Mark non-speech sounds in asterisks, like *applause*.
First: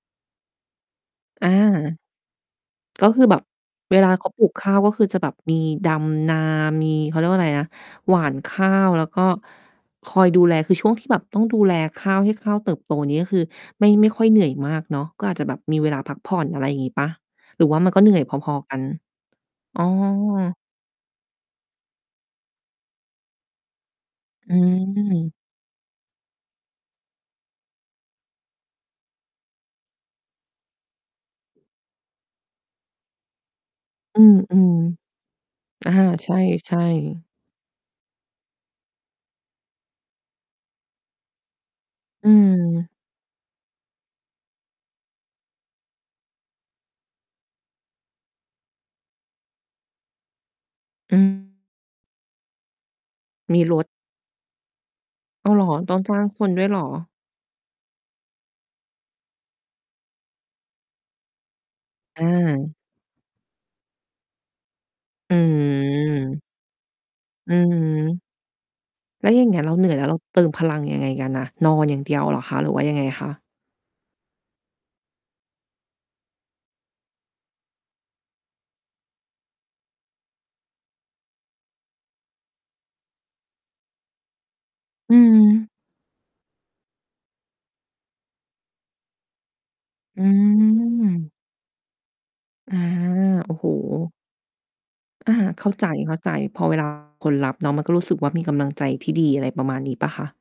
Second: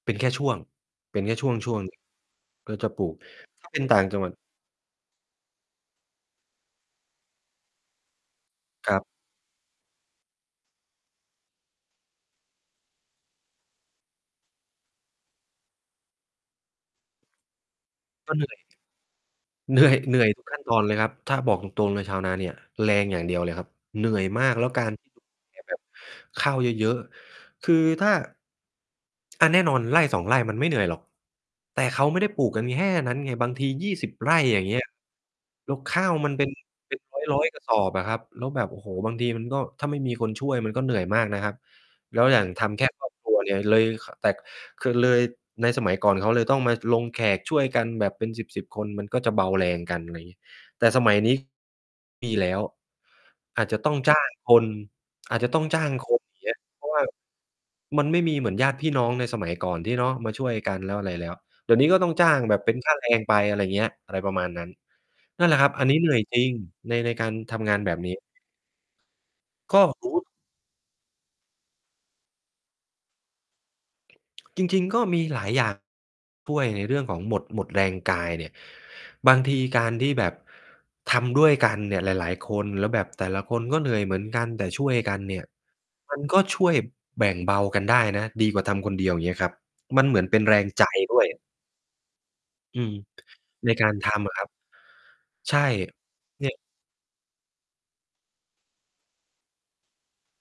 เป็นแค่ช่วง เป็นแค่ชอ่วง ๆ หนึา ่ง ก็จะปลก็ูก คือแบบถ้า เป็นตเว่างลาจังเขหวัาด ปลูกข้าว ก็คือจะแบบมีดำนา มี เขาเรียกว่าไรนะ หว่านข้าว ครัแลบ ้วก็คอยดูแล คือช่วงที่แบบต้องดูแลข้าว ให้ข้าวเติบโตนี่ ก็คือไม่ ไม่ค่อยเหนื่อยมากเนาะ ก็อาจจะแบบมีเวลาพักผ่อน อะไรงี้เปล่า? หรือว่ามันก็เหนื่อยกพ็เหนื่อ อย ๆ กัน? เหอน๋ือ ่อย เหนื่อย ทุกขั้นตอน เลยครับ ถ้า บอกตรง ๆ เลยชาวนาเนี่ยแรงอย่างเดียวเลยครับ เหนื่อยมาอืก แล้วการ ม *unintelligible* เนี่ยแบบ ข้าวเยอะ ๆ คือถ้า อะ แน่นอน 1-2 ไร่ มันไม่เหนื่อยหรอก แต่เขาไม่ได้ปลูกกัน น แค่ นั้นไง บางที 20 อืไร่ อย่าง เงอ ี้ย แล้วๆ อา ข้าวใมัน เป็น ช่ เป็นๆ ร้อย ๆ กระสอบ อะครับ แล้วแบบ โอ้โฮ บางทีมันก็ ถ้าไม่มีคนช่วย มันก็เหนื่อยมากนะครับ แล้อวือย่างทำ แคม ่ครอบครัว เนี่ย เลย ค แต่ คือเลย ในสมัยก่อนเขาก็เลยต้องมาลงแขกช่วยกันแบบเป็นสิบ ๆ คน มันก็จะเบาแรงกัน อะไรงี้ แต่สมอัืยนม ี้ ค มีแล้ว มีอาจรจะถ ต้อง จ้างคน อาจอจ้ะาว เตห้รองอ? จ้าตง ้องจค้าน งคเนงี้ย ด้วยเหรเอ? พราะว่า มันไม่มีเหมือนญาติพี่น้องในสมัยก่อนที่ เนาะ มาช่วยกันแล้ว อะไรแล้ว เดี๋ยวนี้ก็ต้องอจ้างแบบเป็า นค่าแรงไป อะไรเงี้ย อะไรประมาณนั้น อนั่นแหละครับ อันนี้เหนื่อยจรืม ิงใน ในการอืทอำงฮานแบบนีึ ้ แล้วอย่างเงี้ย เรกา็ เหนื่อย แสล้วมเรมาติ เติมพลังยังไงกันน่ะ? นอนอย่างเดียวเหรอคะ? หรือว่ายังไงคะ? จริง ๆ ก็มีหลายอย่าง ช่วยในเรื่องของหมด หมดแรงกายเนี่ย บางทีการที่แบบทำด้วยกันเนี่ยหลาย ๆ คน แล้วแบบแต่ละคนก็เหนื่อยเหมือนกัน แต่ช่วยอกืันเนี่ย ม มัน ก็ช่วยแบ่งเบากันได้นะ ดีกว่าทำคนเดียว เงี้ยครับ มันเหมอือนเป็นแรง ใจด้วย ืม อา อืม โอ้โฮ ในการทำ อะครับ อา ใช่ เข้าใจ เนี่ย ๆ พอ เวลา คนรับเนาะ มันก็รู้สึกว่า มีกำลังใจที่ดี อะไรประมาณนี้เปล่าคะ?